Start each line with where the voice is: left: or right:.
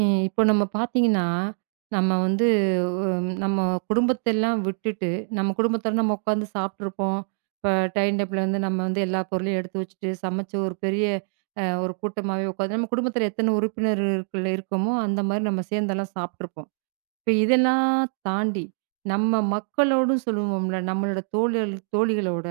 right: ம். இப்போ நம்ம பார்த்தீங்கன்னா, நம்ம வந்து நம்ம குடும்பத்தெல்லாம் விட்டுட்டு, நம்ம குடும்பத்தோட நம்ம உட்காந்து சாப்பிட்டுருப்போம். இப்போ டைனிங் டேபிள்ல வந்து நம்ம வந்து எல்லா பொருளையும் எடுத்து வச்சுட்டு, சமைச்சு ஒரு பெரிய ஒரு கூட்டமாவே உட்காந்து நம்ம குடும்பத்தில எத்தனை உறுப்பினர்கள் இருக்கோமோ, அந்த மாரி நம்ம சேர்ந்தெல்லாம் சாப்பிட்டுருப்போம். இப்போ இதெல்லாம் தாண்டி, நம்ம மக்களோடும் சொல்லுவோம்ல, நம்மளோட தோழர் தோழிகளோட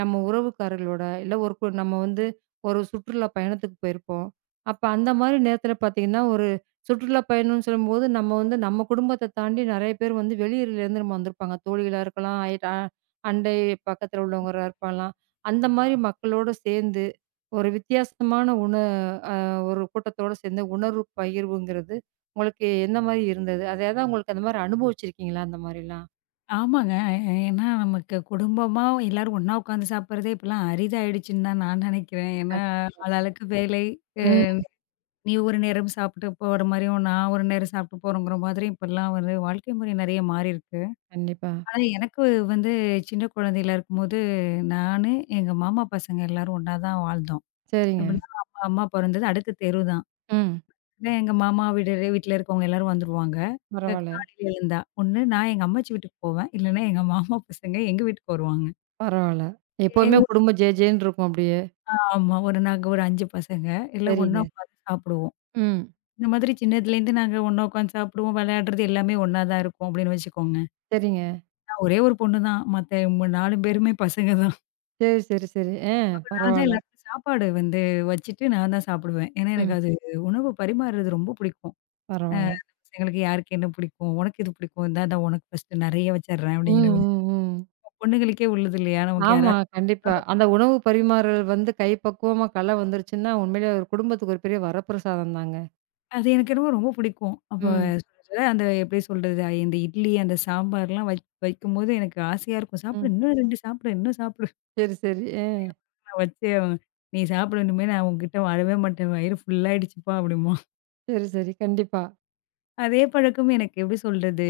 right: நம்ம உறவுக்காரர்களோட, இல்ல ஒரு கு நம்ம வந்து ஒரு சுற்றுலா பயணத்துக்கு போயிருப்போம். அப்ப அந்த மாரி நேரத்துல பார்த்தீங்கன்னா, ஒரு சுற்றுலா பயணம்னு சொல்லும்போது, நம்ம வந்து நம்ம குடும்பத்த தாண்டி நெறைய பேர் வந்து வெளியூர்லேருந்து நம்ம வந்திருப்பாங்க. தோழிகளா இருக்கலாம், அயட் அ அண்டை பக்கத்துல உள்ளவங்களா இருக்கலாம். அந்த மாரி மக்களோட சேர்ந்து, ஒரு வித்தியாசமான உண ஒரு கூட்டத்தோட சேர்ந்து உணர்வு பகிர்வுங்கிறது உங்களுக்கு எந்த மாரி இருந்தது? அது ஏதாவது உங்களுக்கு அந்த மாரி அனுபவிச்சிருக்கீங்களா அந்த மாரிலாம்?
left: ஆமாங்க. ஏன்னா நமக்கு குடும்பமா எல்லாரும் ஒண்ணா உட்காந்து சாப்பிடுறதே இப்பலாம் அரிதாயிடுச்சுன்னு தான் நான் நினைக்கிறேன். ஏன்னா
right: கண்
left: ஆளாளுக்கு வேலை, அ
right: ம்.
left: நீ ஒரு நேரம் சாப்பிட்டு போற மாரியும், நான் ஒரு நேரம் சாப்பிட்டு போறோங்கிற மாதிரி இப்பலாம் ஒரு வாழ்க்கை முறை நெறைய மாறியிருக்கு.
right: கண்டிப்பா.
left: ஆனா எனக்கு வந்து சின்ன குழந்தையில இருக்கும்போது, நானு, எங்க மாமா பசங்க எல்லாரும் ஒண்ணா தான் வாழ்ந்தோம்.
right: சரிங்க.
left: எப்படின்னா அம்மா அம்மா பொறந்தது அடுத்த தெரு தான்.
right: ம்.
left: அதான் எங்க மாமா வீட்ல இருக்கவங்க எல்லாரும் வந்துருவாங்க. க
right: பரவால்ல.
left: காலையில எழுந்தா. ஒண்ணு நான் எங்க அம்மாச்சி வீட்டுக்கு போவேன். இல்லன்னா எங்க மாமா பசங்க எங்க வீட்டுக்கு வருவாங்க.
right: பரவால்ல.
left: ஏ
right: எப்பவுமே
left: ஊரு
right: குடும்பம் ஜே ஜேன்னு இருக்கும் அப்படியே.
left: ஆமா. ஒரு நாங்க ஒரு 5 பசங்க. எல்லாம் ஒண்ணா
right: சரிங்க.
left: உட்காந்து சாப்பிடுவோம்.
right: ம்.
left: இந்த மாதிரி சின்னதுலேருந்து நாங்க ஒண்ணா உட்காந்து சாப்பிடுவோம், விளையாடுறது எல்லாமே ஒண்ணா தான் இருக்கும் அப்படின்னு வச்சுக்கோங்க.
right: சரிங்க.
left: நான் ஒரே ஒரு பொண்ணு தான். மத்த 4 பேருமே பசங்க தான்.
right: சரி, சரி, சரி.
left: நான் தான்
right: பரவால்ல.
left: எல்லாருக்கும் சாப்பாடு வந்து வச்சுட்டு நான் தான் சாப்பிடுவேன். ஏன்னா எனக்கு
right: ம்.
left: அது உணவு பரிமாறுறது ரொம்ப பிடிக்கும்.
right: பரவால்ல.
left: பசங்களுக்கு யாருக்கு என்ன பிடிக்கும்? உனக்கு இது பிடிக்கும். இந்தா இந்தா உனக்கு ஃபர்ஸ்ட்டு நெறைய வச்சர்றேன்
right: ம்,
left: அப்படிங்கிற மாரி.
right: ம், ம்.
left: பொண்ணுங்களுக்கே உள்ளது இல்லையா? நமக்கு
right: ஆமா,
left: யாராவது
right: கண்டிப்பா. அந்த உணவு பரிமாறுதல் வந்து கைப்பக்குவமா கலை வந்துருச்சுன்னா, உண்மையிலேயே ஒரு குடும்பத்துக்கு ஒரு பெரிய வரப்பிரசாதம் தாங்க.
left: அது எனக்கு என்னமோ ரொம்ப பிடிக்கும். அப்ப
right: ம்,
left: சுட சுட அந்த எப்படி சொல்றது? இந்த இட்லி, அந்த சாம்பார்லாம் வைக்கும்போது எனக்கு ஆசையா இருக்கும். சாப்பிடு
right: ம்.
left: இன்னும் 2 சாப்பிடு, இன்னும் சாப்பிடு.
right: சரி, சரி.
left: நான் வச்சே ஆவேன். "நீ சாப்பிடு இனிமே நான் உன்கிட்ட வரவே மாட்டேன். வயிறு ஃபுல் ஆயிடுச்சுப்பா" அப்படிம்பான்.
right: சரி, சரி. கண்டிப்பா.
left: அதே பழக்கம் எனக்கு எப்படி சொல்றது?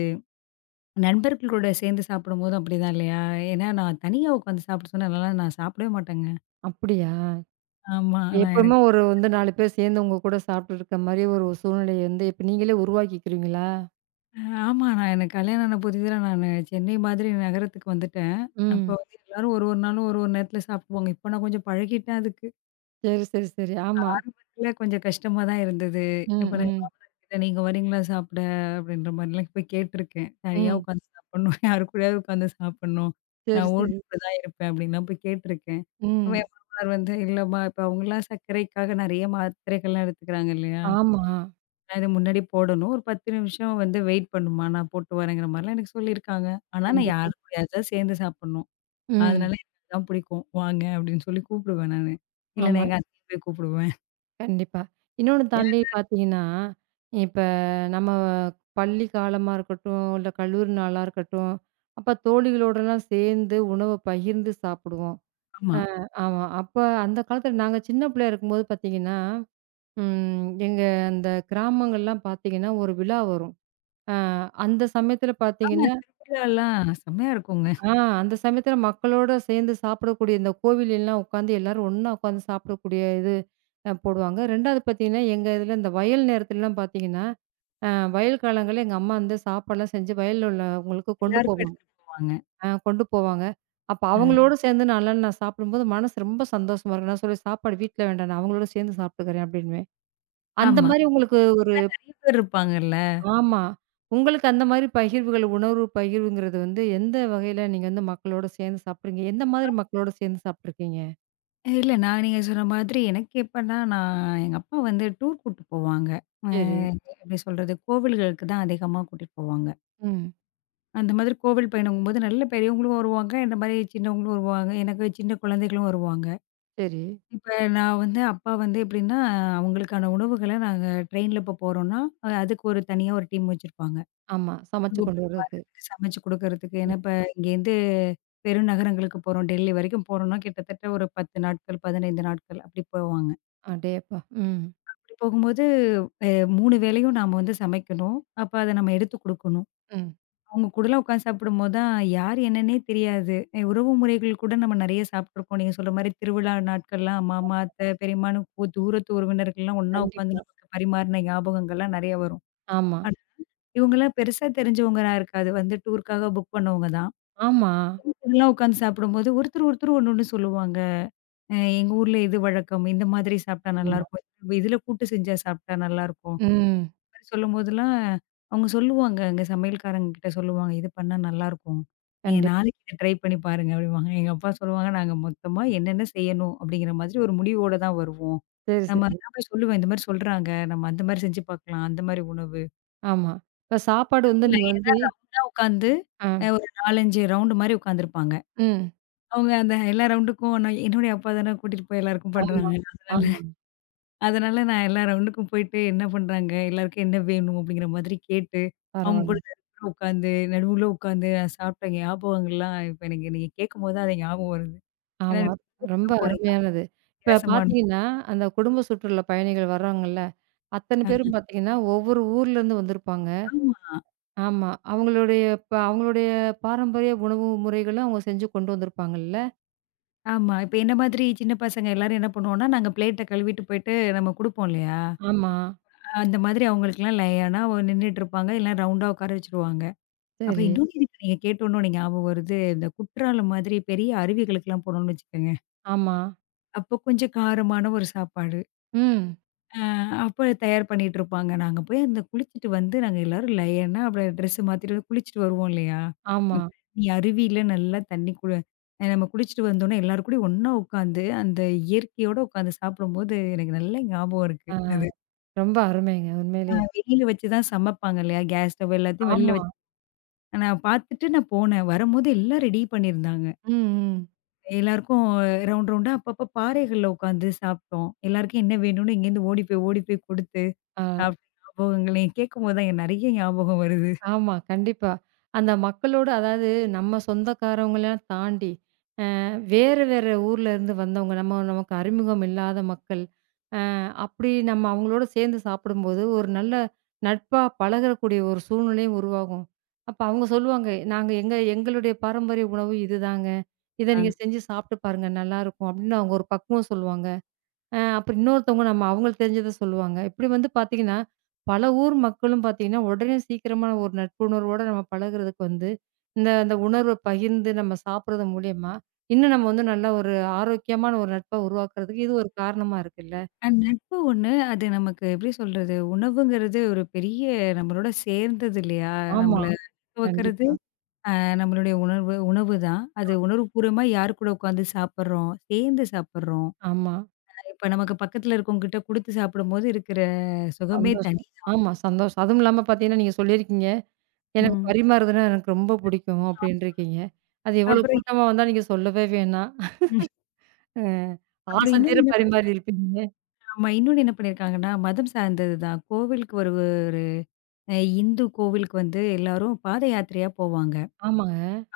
left: நண்பர்களோட சேர்ந்து சாப்பிடும்போதும் அப்படிதான் இல்லையா? ஏன்னா நான் தனியா உட்காந்து சாப்பிட சொன்னா, நான்லாம் நான் சாப்பிடவே மாட்டேங்க.
right: அப்படியா?
left: ஆமா. நான்
right: எப்பவுமே
left: எனக்கு
right: ஒரு வந்து 4 பேர் சேர்ந்து உங்க கூட சாப்பிட்டுட்டு இருக்க மாரி ஒரு சூழ்நிலைய வந்து இப்ப நீங்களே உருவாக்கிக்கிறீங்களா?
left: அ ஆமா. நான் எனக்கு கல்யாணம் ஆன புதிதில நானு சென்னை மாதிரி நகரத்துக்கு வந்துட்டேன். அப்போ
right: ம்.
left: வந்து எல்லாரும் ஒரு ஒரு நாளும் ஒரு ஒரு நேரத்தில சாப்பிடுவாங்க. இப்போ நான் கொஞ்சம் பழகிட்டேன் அதுக்கு.
right: சரி, சரி, சரி. ஆமா.
left: ஆரம்பத்தில கொஞ்சம் கஷ்டமா தான் இருந்தது.
right: ம்,
left: இப்ப நான் என்
right: ம்.
left: மாமனார்கிட்ட "நீங்க வரீங்களா சாப்பிட?" அப்படின்ற மாரிலாம் போய் கேட்டுருக்கேன். தனியா
right: ம்.
left: உட்காந்து சாப்பிடணும். யாரு கூடயாவது உட்காந்து சாப்பிடணும்.
right: சரி,
left: நான்
right: சரி.
left: ஓடிட்டு தான் இருப்பேன் அப்படின்லாம் போய் கேட்டுருக்கேன். அப்ப
right: ம்.
left: என் மாமனார் வந்து, "இல்லம்மா" இப்ப அவங்கலாம் சர்க்கரைக்காக நெறைய மாத்திரைகள்லாம் எடுத்துக்கிறாங்க இல்லையா?
right: ஆமா.
left: அது முன்னாடி போடணும். ஒரு 10 நிமிஷம் வந்து வெயிட் பண்ணுமா, நான் போட்டு வரேங்கிற மாரிலாம் எனக்கு சொல்லியிருக்காங்க. ஆனா நான்
right: கண்டிப்பா.
left: யார் கூடயாவது தான் சேர்ந்து சாப்பிடணும். அதனால
right: ம்.
left: எனக்கு அதான் பிடிக்கும். வாங்க அப்படின்னு சொல்லி கூப்பிடுவேன் நானு. இல்லன்னா
right: ஆமா.
left: எங்க அத்தைய போய் கூப்பிடுவேன்.
right: கண்டிப்பா. இன்னொன்னு
left: இல்ல
right: தாண்டி பார்த்தீங்கன்னா, இப்ப நம்ம பள்ளி காலமா இருக்கட்டும், இல்ல கல்லூரி நாளா இருக்கட்டும், அப்ப தோழிகளோடலாம் சேர்ந்து உணவ பகிர்ந்து சாப்பிடுவோம்.
left: ஆமா.
right: அ ஆமா. அப்ப அந்த காலத்துல நாங்க சின்ன பிள்ளையா இருக்கும்போது பார்த்தீங்கன்னா, ம் எங்க அந்த கிராமங்கள்லாம் பார்த்தீங்கன்னா, ஒரு விழா வரும். அ அந்த சமயத்துல
left: ஆமா
right: பார்த்தீங்கன்னா
left: திருவிழாலாம் செம்மையா இருக்குங்க.
right: ஆ அந்த சமயத்துல மக்களோட சேர்ந்து சாப்பிடக்கூடிய இந்த கோவிலெல்லாம் உட்காந்து எல்லாரும் ஒண்ணா உட்காந்து சாப்பிடக்கூடிய இது அ போடுவாங்க. 2வது பார்த்தீங்கன்னா, எங்க இதுல இந்த வயல் நேரத்துலலாம் பார்த்தீங்கன்னா, அ வயல் காலங்கள்ல எங்க அம்மா வந்து சாப்பாடுலாம் செஞ்சு வயல்ல உள்ளவங்களுக்கு கொண்டு
left: எல்லாருக்கும்
right: போவாங்க.
left: எடுத்துட்டு போவாங்க.
right: கொண்டு போவாங்க. அப்ப ம்.
left: அ
right: அவங்களோட சேர்ந்து நான் சாப்பிடும்போது மனசு ரொம்ப சந்தோஷமா இருக்கும். நான் சொல்லுவேன், "சாப்பாடு வீட்ல வேண்டாம். நான் அவங்களோட சேர்ந்து சாப்பிட்டுக்கிறேன்" அப்படின்னுவேன். அந்த
left: ஆமா.
right: மாரி உங்களுக்கு
left: நெறைய பேர் இருப்பாங்கல்ல.
right: ஆமா. உங்களுக்கு அந்த மாரி பகிர்வுகள், உணர்வு பகிர்வுங்கிறது வந்து எந்த வகையில நீங்க வந்து மக்களோட சேர்ந்து சாப்பிடுறீங்க? எந்த மாதிரி மக்களோட சேர்ந்து சாப்பிட்டுருக்கீங்க?
left: இல்ல நான் நீங்க சொன்ன மாதிரி எனக்கு எப்பன்னா, நான் எங்க அப்பா வந்து டூர் கூட்டு போவாங்க. அ
right: சரி.
left: எப்படி சொல்றது, கோவில்களுக்கு தான் அதிகமா கூட்டிட்டு போவாங்க.
right: ம்.
left: அந்த மாதிரி கோவில் பயணங்கும்போது நல்ல பெரியவங்களும் வருவாங்க. என்ன மாரி சின்னவங்களும் வருவாங்க. எனக்கு சின்ன குழந்தைகளும் வருவாங்க.
right: சரி.
left: இப்ப நான் வந்து அப்பா வந்து எப்படின்னா, அவங்களுக்கான உணவுகள நாங்க ட்ரெயின்ல இப்போ போறோம்னா, அதுக்கு ஒரு தனியா ஒரு டீம் வச்சிருப்பாங்க.
right: ஆமா. சமைச்சு
left: உணவு
right: கொண்டு வர்றதுக்கு.
left: பரிமாறுறதுக்கு, சமைச்சு குடுக்கறதுக்கு.
right: ம்.
left: ஏன்னா இப்ப இங்கேருந்து பெருநகரங்களுக்கு போறோம். டெல்லி வரைக்கும் போறோம்னா கிட்டத்தட்ட ஒரு 10 நாட்கள், 15 நாட்கள் அப்படி போவாங்க.
right: அடேயப்பா! ம்.
left: அப்படி போகும்போது, அ 3 வேளையும் நாம வந்து சமைக்கணும். அப்ப அத நம்ம எடுத்து குடுக்கணும்.
right: ம்.
left: அவங்க கூடலாம் உட்காந்து சாப்பிடும்போது தான், யார் என்னன்னே தெரியாது. உறவு முறைகள் கூட நம்ம நெறைய சாப்ட்டுருக்கோம். நீங்க சொல்ற மாரி திருவிழா நாட்கள்லாம் மாமா, அத்தை, பெரியம்மான்னு தூரத்து உறவினர்கள்லாம் ஒண்ணா உட்காந்து
right: கண்டிப்பா.
left: நமக்கு பரிமாறின ஞாபகங்கள்லாம் நெறைய வரும்.
right: ஆமா.
left: ஆனா, இவங்கலாம் பெருசா தெரிஞ்சவங்களா இருக்காது. வந்து டூருக்காக புக் பண்ணவங்க தான்.
right: ஆமா,
left: இதெல்லாம் உட்காந்து சாப்பிடும்போது ஒருத்தர், ஒருத்தர் ஒண்ணு, ஒண்ணு சொல்லுவாங்க. எங்க ஊர்ல இது வழக்கம். இந்த மாதிரி சாப்ட்டா
right: ஆமா.
left: நல்லாருக்கும். இதுல கூட்டு செஞ்சா சாப்ட்டா நல்லாருக்கும்."
right: ம்.
left: சொல்லும்போதெல்லாம், அவங்க சொல்லுவாங்க. அங்க சமையல்காரங்க கிட்ட சொல்லுவாங்க. "இது பண்ணா நல்லாருக்கும். நீங்க
right: கண்டிப்
left: நாளைக்கு இத ட்ரை பண்ணி பாருங்க" அப்படிம்பாங்க. எங்க அப்பா சொல்லுவாங்க, "நாங்க மொத்தமா என்னென்ன செய்யணும் அப்படிங்கிற மாதிரி ஒரு முடிவோட தான் வருவோம்.
right: சரி,
left: நம்ம
right: சரி.
left: நான் போய் சொல்லுவேன், இந்த மாரி சொல்றாங்க. நம்ம அந்த மாரி செஞ்சு பாக்கலாம். அந்த மாரி உணவு."
right: ஆமா. இப்ப சாப்பாடு வந்து
left: அதுவும்
right: நீங்க
left: லைனா
right: வந்து
left: உட்காந்து
right: ஆ.
left: ஒரு 4, 5 ரவுண்டு மாரி உட்காந்துருப்பாங்க.
right: ம்.
left: அவங்க அந்த எல்லா ரவுண்டுக்கும் நான் என்னுடைய அப்பா தானே கூட்டிட்டு போய் எல்லாருக்கும்
right: ஆமா,
left: பண்றாங்க. அதனால
right: ஆமா.
left: அதனால நான் எல்லா ரவுண்டுக்கும் போயிட்டு என்ன பண்றாங்க? எல்லாருக்கும் என்ன வேணும்? அப்படிங்கிற மாதிரி கேட்டு, அவங்க
right: பரவால்ல.
left: கூட நடுவுல உட்காந்து நடுவுல உட்காந்து நான் சாப்பிட்ட ஞாபகங்கள்லாம் இப்ப எனக்கு நீங்க கேட்கும்போது தான் அது ஞாபகம் வருது. ஏன்னா
right: ஆமா. ரொம்ப
left: டூர்லாம் போனீங்கன்னா
right: அருமையானது. இப்ப
left: வித்தியாசமா இருந்துச்சு.
right: பார்த்தீங்கன்னா, அந்த குடும்ப சுற்றுலா பயணிகள் வர்றாங்கல்ல அத்தன பேரும் பார்த்தீங்கன்னா, ஒவ்வொரு ஊர்லேருந்து வந்திருப்பாங்க.
left: ஆமா,
right: ஆமா. அவங்களுடைய அவங்களுடைய பாரம்பரிய உணவு முறைகளும் அவங்க செஞ்சு கொண்டு வந்திருப்பாங்கல்ல.
left: ஆமா. இப்ப என்ன மாதிரி சின்ன பசங்க எல்லாரும் என்ன பண்ணுவோம்னா, நாங்க பிளேட்ட கழுவிட்டு போயிட்டு நம்ம குடுப்போம் இல்லையா?
right: ஆமா.
left: அந்த மாதிரி அவங்களுக்கெல்லாம் லைனா நின்னுட்டு இருப்பாங்க. இல்லன்னா ரவுண்டா உட்கார வச்சுருவாங்க. அப்ப
right: சரி.
left: இன்னொன்னு எனக்கு நீங்க கேட்டோன்னே ஒண்ணு ஞாபகம் வருது. இந்த குற்றாலம் மாதிரி பெரிய அருவிகளுக்கெல்லாம் போனோம்னு வச்சுக்கோங்க.
right: ஆமா.
left: அப்போ கொஞ்சம் காரமான ஒரு சாப்பாடு.
right: ம்.
left: அ அப்ப தயார் பண்ணிட்டுருப்பாங்க. நாங்க போய் அந்த குளிச்சுட்டு வந்து நாங்க எல்லாரும் லயனா அப்புறம் ட்ரெஸ் மாத்திட்டு வந்து குளிச்சுட்டு வருவோம் இல்லையா?
right: ஆமா.
left: ம் தண்ணி அருவியில நல்லா தண்ணி குளு அ நம்ம குளிச்சுட்டு வந்தோனே எல்லாரும் கூடயும் ஒண்ணா உட்காந்து, அந்த இயற்கையோட உட்காந்து சாப்பிடும்போது எனக்கு நல்ல ஞாபகம் இருக்கு
right: ஆ
left: அது.
right: ரொம்ப அருமைங்க உண்மையிலயே.
left: வெளியில வச்சு தான் சமைப்பாங்க இல்லையா? கேஸ் ஸ்டவ் எல்லாத்தையும் வெளியில
right: ஆமா.
left: வச்சு நான் பார்த்துட்டு நான் போனேன். வரும்போது எல்லாம் ரெடி பண்ணியிருந்தாங்க.
right: ம், ம்.
left: எல்லாருக்கும் ரவுண்ட் ரவுண்டா அப்பப்ப பாறைகள்ல உட்காந்து சாப்பிட்டோம். எல்லாருக்கும் என்ன வேணும்னு இங்கேருந்து ஓடி போய் ஓடி போய் கொடுத்து
right: ஆ
left: சாப்பிட்ட ஞாபகங்களே கேட்கும்போது தான் நெறைய ஞாபகம் வருது.
right: ஆமா. கண்டிப்பா. அந்த மக்களோட அதாவது நம்ம சொந்தக்காரவங்கலாம் தாண்டி வேறு வேறு ஊர்ல இருந்து வந்தவங்க, நம்ம நமக்கு அறிமுகம் இல்லாத மக்கள். அ அப்படி நம்ம அவங்களோட சேர்ந்து சாப்பிடும்போது, ஒரு நல்ல நட்பா பழகக்கூடிய ஒரு சூழ்நிலையும் உருவாகும். அப்ப அவங்க சொல்லுவாங்க, "நாங்க எங்க எங்களுடைய பாரம்பரிய உணவு இதுதாங்க. இத
left: ஆ.
right: நீங்க செஞ்சு சாப்பிட்டு பாருங்க. நல்லாருக்கும்." அப்படின்னு அவங்க ஒரு பக்குவம் சொல்லுவாங்க. அப்புறம் இன்னொருத்தவங்க நம்ம அவங்களுக்கு தெரிஞ்சத சொல்லுவாங்க. இப்படி வந்து பார்த்தீங்கன்னா, பல ஊர் மக்களும் பார்த்தீங்கன்னா, உடனே சீக்கிரமா ஒரு நட்புணர்வோட நம்ம பழகுறதுக்கு வந்து, இந்த அந்த உணர்வ பகிர்ந்து நம்ம சாப்பிடுறது மூலியமா, இன்னும் நம்ம வந்து நல்ல ஒரு ஆரோக்கியமான ஒரு நட்ப உருவாக்குறதுக்கு இது ஒரு காரணமா இருக்குல்ல.
left: நட்பு ஒண்ணு அது நமக்கு எப்படி சொல்றது? உணவுங்கிறது ஒரு பெரிய நம்மளோட சேர்ந்தது இல்லையா?
right: ஆமா.
left: நம்மள துவக்கிறது.
right: கண்டிப்பா.
left: நம்மளுடைய உணர்வு உணவு தான். அது உணர்வுபூர்வமா யார் கூட உட்காந்து சாப்பிடுறோம், சேர்ந்து சாப்பிடுறோம்.
right: ஆமா.
left: இப்ப நமக்கு பக்கத்துல இருக்கவங்ககிட்ட குடுத்து சாப்பிடும்போது இருக்கிற சுகமே
right: சந்தோஷம்.
left: தனிதான்.
right: ஆமா சந்தோஷம். அதுவும் இல்லாம பார்த்தீங்கன்னா, நீங்க சொல்லியிருக்கீங்க, "எனக்கு
left: ம்.
right: பரிமாறுதுன்னா எனக்கு ரொம்ப பிடிக்கும்"
left: அ
right: அப்படின்ருக்கீங்க. அது எவ்வளவு
left: அப்புறம்
right: கூட்டமா வந்தா நீங்க சொல்லவே வேணாம்.
left: ம் அப்புறம்
right: ஆசை தீர
left: இன்னொன்னு என்ன பண்ணிருக்காங்க.
right: பரிமாறியிருப்பீங்க.
left: ஆமா, இன்னொன்னு என்ன பண்ணியிருக்காங்கன்னா, மதம் சார்ந்தது தான். கோவிலுக்கு ஒரு ஒரு இந்து கோவிலுக்கு வந்து எல்லாரும் பாத யாத்திரையா போவாங்க.
right: ஆமா.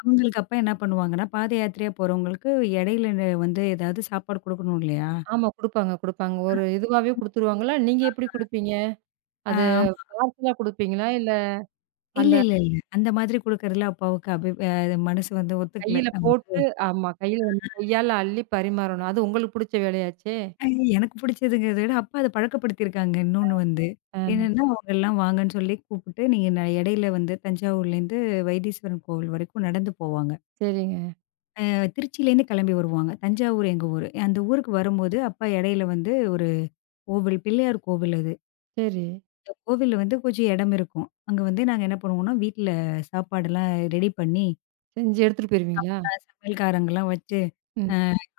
left: அவங்களுக்கு அப்ப என்ன பண்ணுவாங்கன்னா, பாத யாத்திரையா போறவங்களுக்கு இடையில வந்து ஏதாவது சாப்பாடு குடுக்கணும் இல்லையா?
right: ஆமா. குடுப்பாங்க, குடுப்பாங்க. ஒரு இதுவாவே குடுத்துருவாங்களா? நீங்க எப்படி குடுப்பீங்க?
left: ஆ
right: அது பார்சலா குடுப்பீங்களா? இல்ல
left: இல்ல,
right: அந்த
left: இல்ல, இல்ல. அந்த மாதிரி குடுக்கறதுல அப்ப அவுக்கு அபி அ மனசு வந்து ஒத்துக்கல.
right: கையில
left: நம்ம வந்து
right: போட்டு ஆமா. கையில வந்து கையால அள்ளி பரிமாறணும். அது உங்களுக்கு புடிச்ச வேலையாச்சே!
left: அ எனக்கு பிடிச்சதுங்கிறத விட, அப்பா அத பழக்கப்படுத்தியிருக்காங்க இன்னொன்னு வந்து.
right: ஆ
left: என்னன்னா, அவங்கலாம் வாங்கன்னு சொல்லி கூப்பிட்டு, நீங்க இடையில வந்து தஞ்சாவூர்லேருந்து வைத்தீஸ்வரன் கோவில் வரைக்கும் நடந்து போவாங்க.
right: சரிங்க.
left: திருச்சியிலேருந்து கிளம்பி வருவாங்க. தஞ்சாவூர் எங்க ஊரு. அந்த ஊருக்கு வரும்போது, அப்பா இடையில வந்து ஒரு கோவில் பிள்ளையார் கோவில் அது.
right: சரி.
left: இந்த கோவில் வந்து கொஞ்சம் இடம் இருக்கும். அங்க வந்து நாங்க என்ன பண்ணுவோம்னா, வீட்ல சாப்பாடுலாம் ரெடி பண்ணி,
right: செஞ்சு எடுத்துட்டு போயிருவீங்களா?
left: சமையல்காரங்கலாம் வச்சு,
right: ம்.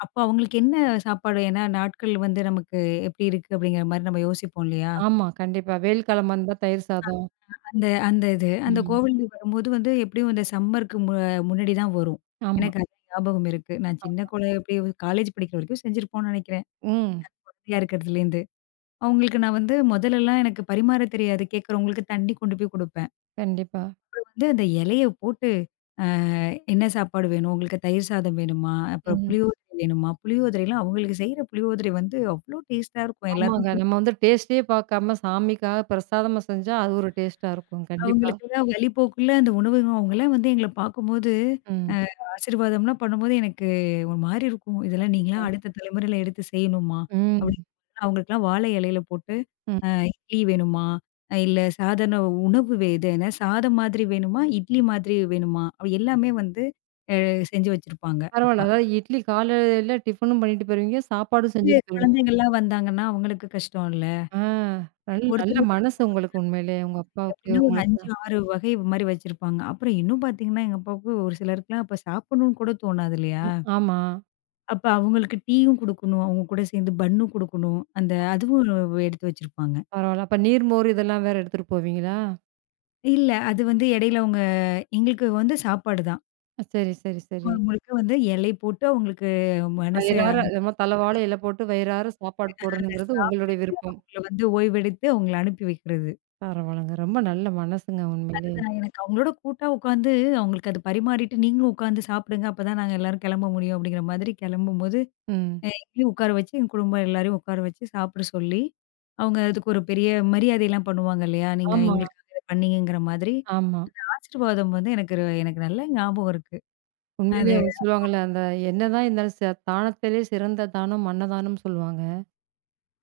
left: அப்போ அவங்களுக்கு என்ன சாப்பாடு ஏன்னா நாட்கள் வந்து நமக்கு எப்படி இருக்கு அப்படிங்கிற மாரி நம்ம யோசிப்போம் இல்லையா?
right: ஆமா. கண்டிப்பா. வெயில் காலமா இருந்தா தயிர் சாதம்.
left: அந்த அந்த இது. அந்த
right: ம்.
left: கோவிலுக்கு வரும்போது வந்து எப்படியும் இந்த சம்மருக்கு மு முன்னாடி தான் வரும்.
right: ஆமா,
left: எனக்கு அது ஞாபகம் இருக்கு. நான் சின்ன
right: ஆமா.
left: எப்படி காலேஜ் படிக்கிற வரைக்கும் செஞ்சிருப்போம்னு நினைக்கிறேன்.
right: ம்.
left: குழந்தையா இருக்கிறதுலேருந்து. அவங்களுக்கு நான் வந்து முதல்லலாம் எனக்கு பரிமாற தெரியாது. கேட்குறவங்களுக்கு தண்ணி கொண்டு போய் குடுப்பேன்.
right: கண்டிப்பா.
left: வந்து அந்த இலைய போட்டு, அ என்ன சாப்பாடு வேணும்? உங்களுக்கு தயிர் சாதம் வேணுமா? அப்புறம்
right: ம்.
left: புளியோதரை வேணுமா? புளியோதரைலாம் அவங்களுக்கு செய்ற புளியோதரை வந்து அவ்ளோ டேஸ்ட்டா இருக்கும். எல்லாருக்கும்
right: ஆமாங்க. நம்ம வந்து டேஸ்ட்டே பார்க்காம சாமிக்காக பிரசாதமா செஞ்சா அது ஒரு டேஸ்ட்டா இருக்கும். கண்டிப்பா.
left: அவங்களுக்கெல்லாம் வழி போக்குல அந்த உணவகம் அவங்கலாம் வந்து எங்கள பார்க்கும்போது,
right: ம்.
left: ஆசீர்வாதம்லாம் பண்ணும்போது எனக்கு ஒரு மாரி இருக்கும். இதெல்லாம் நீங்களா
right: கண்டிப்பா.
left: அடுத்த தலைமுறையில எடுத்து செய்யணுமா?
right: ம்.
left: அப்படின்னு அவங்களுக்கெல்லாம் வாழை இலையில போட்டு,
right: ம்.
left: இட்லி வேணுமா? இல்ல சாதாரண உணவு இது என்ன சாதம் மாதிரி வேணுமா? இட்லி மாதிரி வேணுமா? அப்படி எல்லாமே வந்து அ செஞ்சு வச்சிருப்பாங்க. அப்ப
right: பரவால்ல. அதாவது இட்லி காலையில டிஃபனும் பண்ணிட்டு போயிருவீங்க. சாப்பாடும்
left: சிறு
right: செஞ்சுட்டு போயிருவீங்க.
left: குழந்தைங்கள்லாம் வந்தாங்கன்னா, அவங்களுக்கு கஷ்டம் இல்ல.
right: ஆ நல்ல நல்ல
left: ஒருத்தர் ஒருத்தர்
right: மனசு உங்களுக்கு உண்மையிலேயே. உங்க அப்பாவுக்கு
left: எப்படின்னா ஒரு 5,
right: உங்களுக்குலாம்.
left: 6 வகை மாரி வச்சிருப்பாங்க. அப்புறம் இன்னும் பார்த்தீங்கன்னா, எங்க அப்பாவுக்கு ஒரு சிலருக்குலாம் அப்ப சாப்பிடணும்னு கூட தோணாது இல்லையா?
right: ம். ஆமா.
left: அப்ப அவங்களுக்கு டீயும் குடுக்கணும். அவங்க கூட சேர்ந்து பன்னும் குடுக்கணும். அந்த அதுவும் எடுத்து வச்சிருப்பாங்க.
right: பரவால்ல. அப்ப நீர் மோர் இதெல்லாம் வேற எடுத்துட்டு போவீங்களா?
left: இல்ல அது வந்து இடையில அவங்க எங்களுக்கு வந்து சாப்பாடு தான்.
right: அ, சரி, சரி, சரி.
left: முழுக்க வந்து எல்லை போட்டு அவங்களுக்கு மனச
right: வயிறார நம்ம தலவாழ இல போட்டு வயிறார சாப்பாடு போடணுங்கிறது உங்களுடைய
left: சாப்பிட்டுட்டு
right: விருப்பம்.
left: அவங்கள வந்து ஓய்வெடுத்து அவங்கள அனுப்பி வைக்கிறது.
right: பரவால்லங்க. ரொம்ப நல்ல மனசுங்க உண்மையிலேயே.
left: அதுதான். எனக்கு அவங்களோட கூட்டா உட்காந்து, அவங்களுக்கு அது பரிமாறிட்டு, "நீங்களும் உட்காந்து சாப்பிடுங்க. அப்பதான் நாங்க எல்லாரும் கிளம்ப முடியும்." அப்படிங்கிற மாதிரி கிளம்பும்போது,
right: ம்.
left: எங்களையும் உட்கார வச்சு, எங்க குடும்பம் எல்லாரையும் உட்கார வச்சு சாப்பிட சொல்லி, அவங்க அதுக்கு ஒரு பெரிய மரியாதைலாம் பண்ணுவாங்க இல்லையா? "நீங்க
right: ஆமா,
left: எங்களுக்காக இத பண்ணீங்கங்கிற" மாதிரி.
right: ஆமா.
left: ஆசீர்வாதம் வந்து எனக்கு எனக்கு நல்ல ஞாபகம் இருக்கு. அது
right: உண்மையிலேயே வந்து சொல்லுவாங்கல்ல, அந்த என்னதான் இருந்தாலும் தானத்திலே சிறந்த தானம் அன்னதானம்னு சொல்லுவாங்க.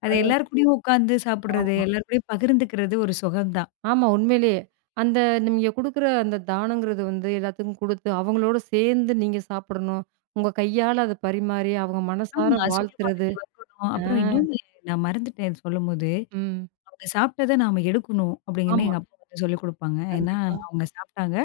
left: அது
right: அது
left: எல்லார் கூடயும் உட்காந்து சாப்பிடுறது,
right: ஆமா.
left: எல்லார் கூடயும் பகிர்ந்துக்கிறது ஒரு சுகம் தான்.
right: ஆமா. உண்மையிலேயே. அந்த நீங்க குடுக்குற அந்த தானங்கிறது வந்து எல்லாத்துக்கும் குடுத்து, அவங்களோட சேர்ந்து நீங்க சாப்பிடணும். உங்க கையால அத பரிமாறி, அவங்க மனசார
left: ஆமா. சொல்லுவாங்க,
right: வாழ்த்துறது.
left: "நீ வரணும்."
right: ஆ.
left: அப்புறம் இன்னொன்னு நான் மறந்துட்டேன் சொல்லும்போது.
right: ம்.
left: அவங்க சாப்பிட்டத நாம எடுக்கணும் அப்டிங்கன்னு
right: ஆமா.
left: எங்க அப்பா வந்து சொல்லிக் குடுப்பாங்க. ஏன்னா
right: கண்டிப்பா.
left: அவங்க சாப்ட்டாங்க.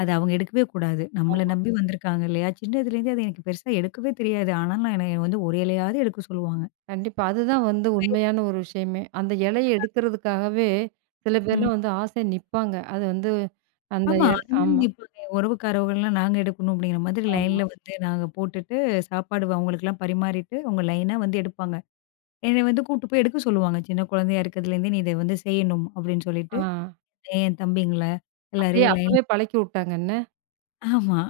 left: அத அவங்க எடுக்கவே கூடாது. நம்மள
right: ஆமா.
left: நம்பி வந்திருக்காங்க இல்லையா? சின்னதுலேருந்தே அது எனக்கு பெருசா எடுக்கவே தெரியாது. ஆனாலும் என்னைய வந்து ஒரு இலையாவது எடுக்க சொல்லுவாங்க.
right: கண்டிப்பா. அதுதான் வந்து
left: வயது
right: உண்மையான ஒரு விஷயமே. அந்த இலைய எடுக்கிறதுக்காகவே சில
left: ம்.
right: பேர்லாம் வந்து ஆசையா நிப்பாங்க. அது வந்து அந்த
left: ஆமா.
right: எ
left: அந்த மாரி
right: ஆமா,
left: நிப்பாங்க. உறவுக்காரவங்கலாம் நாங்க எடுக்கணும் அப்டிங்கிற மாதிரி
right: ஆமா.
left: லைன்ல வந்து நாங்க போட்டுட்டு சாப்பாடு அவங்களுக்கெல்லாம் பரிமாறிட்டு அவங்க லைனா வந்து எடுப்பாங்க. என்னைய வந்து கூட்டு போய் எடுக்க சொல்லுவாங்க. சின்ன குழந்தையா இருக்கிறதுலேருந்தே நீ இத வந்து செய்யணும் அப்டின்னு சொல்லிட்டு,
right: ஆ.
left: என் தம்பிங்கள
right: அப்படியே
left: எல்லாரையும் லைன்.
right: அப்பவே பழக்கி விட்டாங்க என்ன?
left: ஆமா.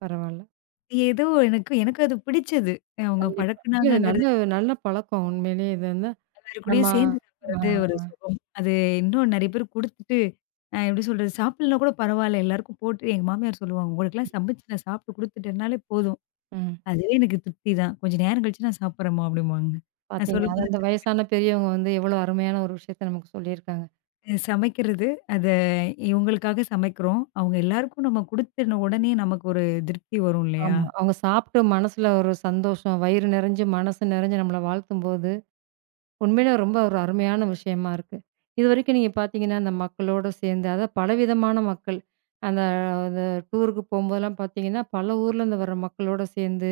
right: பரவால்ல.
left: ஏதோ எனக்கு எனக்கு அது பிடிச்சது. அவங்க
right: கண்டிப்பா. இல்ல இது
left: பழக்குனாங்கங்கிறது,
right: நல்ல நல்ல பழக்கம் உண்மையிலேயே இது வந்து.
left: எல்லார்
right: நம்ம
left: கூடயும் சேர்ந்து
right: ஆ.
left: சாப்பிடுறது ஒரு சுகம். அது இன்னும் நெறைய பேர் குடுத்துட்டு, எப்படி சொல்றது? சாப்பிடலனா கூட பரவால்ல. எல்லாருக்கும் போட்டு எங்க மாமியார் சொல்லுவாங்க, "உங்களுக்கெல்லாம் சமைச்சு நான் சாப்பிட்டு குடுத்துட்டேன்னாலே போதும்.
right: ம்.
left: அதுவே எனக்கு திருப்தி தான். கொஞ்சம் நேரம் கழிச்சு நான் சாப்பிடுறேன்மா" அப்படிம்பாங்க. நான்
right: பார்த்தீங்களா? அது
left: சொல்லும்போது
right: அந்த வயசான பெரியவங்க வந்து எவ்வளோ அருமையான ஒரு விஷயத்த நமக்கு சொல்லியிருக்காங்க.
left: சமைக்கிறது, அத இவங்களுக்காக சமைக்கிறோம். அவங்க எல்லாருக்கும் நம்ம குடுத்துன உடனே நமக்கு ஒரு திருப்தி வரும் இல்லையா?
right: ஆமா. அவங்க சாப்ட்டு மனசுல ஒரு சந்தோஷம், வயிறு நெறஞ்சு, மனசு நெறஞ்சு நம்மள வாழ்த்தும்போது, உண்மையிலே ரொம்ப ஒரு அருமையான விஷயமா இருக்கு. இதுவரைக்கும் நீங்க பார்த்தீங்கன்னா, அந்த மக்களோட சேர்ந்து அதாவது பலவிதமான மக்கள். அந்த அது டூருக்கு போம்போதெல்லாம் பார்த்தீங்கன்னா, பல ஊர்லேருந்து வர மக்களோட சேர்ந்து,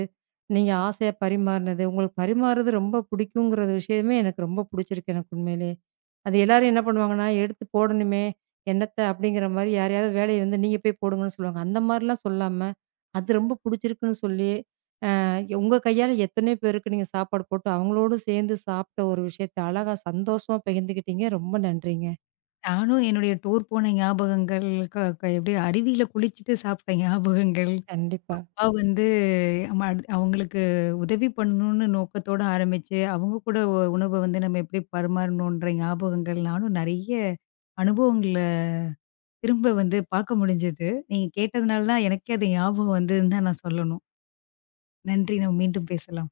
right: நீங்க ஆசையா பரிமாறினது, உங்களுக்கு பரிமாறுறது ரொம்ப பிடிக்குங்கிற விஷயமே எனக்கு ரொம்ப பிடிச்சிருக்கு எனக்கு உண்மையிலே. அது எல்லாரும் என்ன பண்ணுவாங்கன்னா, "எடுத்து போடணுமே, என்னத்த?" அப்படிங்கிற மாரி யாரையாவது வேலைய வந்து நீங்க போய் போடுங்கன்னு சொல்லுவாங்க. அந்த மாரிலாம் சொல்லாம, அது ரொம்ப புடிச்சிருக்குன்னு சொல்லி, அ உங்க கையால எத்தனையோ பேருக்கு நீங்க சாப்பாடு போட்டு, அவங்களோடு சேர்ந்து சாப்பிட்ட ஒரு விஷயத்த அழகா சந்தோஷமா பகிர்ந்துக்கிட்டீங்க. ரொம்ப நன்றிங்க.
left: நானும் என்னுடைய டூர் போன ஞாபகங்கள், க க எப்படி அருவியில குளிச்சுட்டு சாப்பிட்ட ஞாபகங்கள்.
right: கண்டிப்பா.
left: அப்பா வந்து அம அவங்களுக்கு உதவி பண்ணணும்னு நோக்கத்தோட ஆரம்பிச்சு, அவங்க கூட உணவ வந்து நம்ம எப்படி பரிமாறணுன்ற ஞாபகங்கள் நானும் நெறைய அனுபவங்கள திரும்ப வந்து பார்க்க முடிஞ்சது. நீங்க கேட்டதுனால தான் எனக்கே அது ஞாபகம் வந்ததுன்னு தான் நான் சொல்லணும். நன்றி. நம்ம மீண்டும் பேசலாம்.